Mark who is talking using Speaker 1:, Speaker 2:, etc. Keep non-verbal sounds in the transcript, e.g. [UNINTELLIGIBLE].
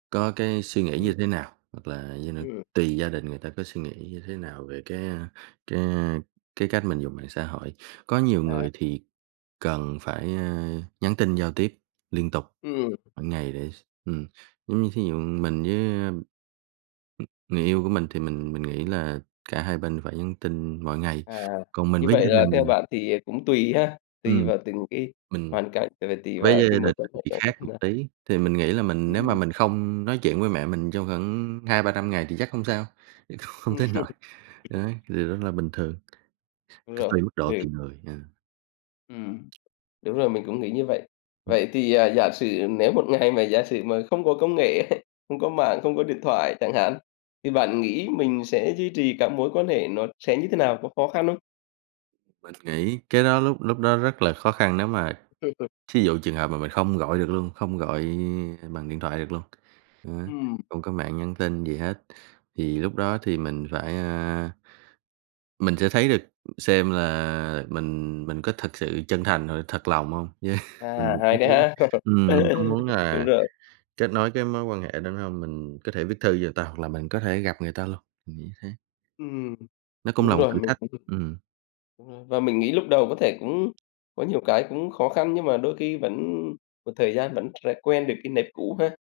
Speaker 1: Có cái suy nghĩ
Speaker 2: Ừm.
Speaker 1: như thế nào, hoặc là [UNINTELLIGIBLE]
Speaker 2: Ừm.
Speaker 1: tùy gia đình người ta có suy nghĩ như thế nào về cái, a, cái, a, cái cách mình dùng mạng xã hội, có nhiều
Speaker 2: À.
Speaker 1: người thì cần phải, ơ, nhắn tin giao tiếp liên tục
Speaker 2: Ừm.
Speaker 1: mỗi ngày để s ừm, giống như thí dụ mình với, ơ, ừm, người yêu của mình, thì mình mình nghĩ là cả hai bên phải nhắn tin mỗi ngày,
Speaker 2: À,
Speaker 1: còn mình
Speaker 2: như
Speaker 1: với
Speaker 2: vậy
Speaker 1: gia
Speaker 2: là theo
Speaker 1: đình
Speaker 2: bạn thì cũng tùy ha, tùy
Speaker 1: ừm,
Speaker 2: vào từng cái
Speaker 1: mình
Speaker 2: hoàn cảnh, ờ, và tùy vào
Speaker 1: với
Speaker 2: những
Speaker 1: gia
Speaker 2: cái
Speaker 1: đình mình
Speaker 2: mối quan hệ
Speaker 1: thì
Speaker 2: đó
Speaker 1: khác
Speaker 2: như thế
Speaker 1: một
Speaker 2: nào.
Speaker 1: tí, thì mình nghĩ là mình nếu mà
Speaker 2: Ừm.
Speaker 1: mình không nói chuyện với mẹ mình trong khoảng 200-300 ngày thì chắc hông sao, không
Speaker 2: Ừm.
Speaker 1: tới nỗi,
Speaker 2: [CHUCKLES]
Speaker 1: đấy, điều đó là bình thường,
Speaker 2: Đúng rồi,
Speaker 1: tùy mức độ,
Speaker 2: ừ.
Speaker 1: tùy người, à.
Speaker 2: Ừm, đúng rồi, mình cũng nghĩ như vậy.
Speaker 1: Ừm.
Speaker 2: Vậy thì, à, giả sử nếu một ngày mà giả sử mà không có công nghệ ấy, không có mạng, không có điện thoại chẳng hạn, thì bạn nghĩ mình sẽ duy trì các mối quan hệ nó sẽ như thế nào, có khó khăn hông?
Speaker 1: Mình nghĩ cái đó lúc lúc đó rất là khó khăn nếu mà thí dụ trường hợp mà mình không gọi được luôn, không gọi, à, bằng điện thoại được luôn, đó,
Speaker 2: Ừm.
Speaker 1: không có mạng nhắn tin gì hết, thì lúc đó thì mình phải, a mình sẽ thấy được xem là mình mình có thật sự chân thành rồi thật lòng hông, với
Speaker 2: À, hay đấy
Speaker 1: [UNINTELLIGIBLE]
Speaker 2: ha?
Speaker 1: ừm, mình cũng muốn
Speaker 2: [LAUGHS] Đúng
Speaker 1: là
Speaker 2: rồi.
Speaker 1: kết nối cái mối quan hệ đó nữa hông, mình có thể viết thư cho người ta hoặc là mình có thể gặp người ta luôn, mình nghĩ thế.
Speaker 2: Ừm,
Speaker 1: Nó cũng
Speaker 2: đúng
Speaker 1: là một
Speaker 2: rồi,
Speaker 1: thử
Speaker 2: mình
Speaker 1: thách, ừm.
Speaker 2: [UNINTELLIGIBLE] đúng rồi, và mình nghĩ lúc đầu có thể cũng có nhiều cái cũng khó khăn nhưng mà đôi khi vẫn một thời gian vẫn sẽ quen được cái nếp cũ ha.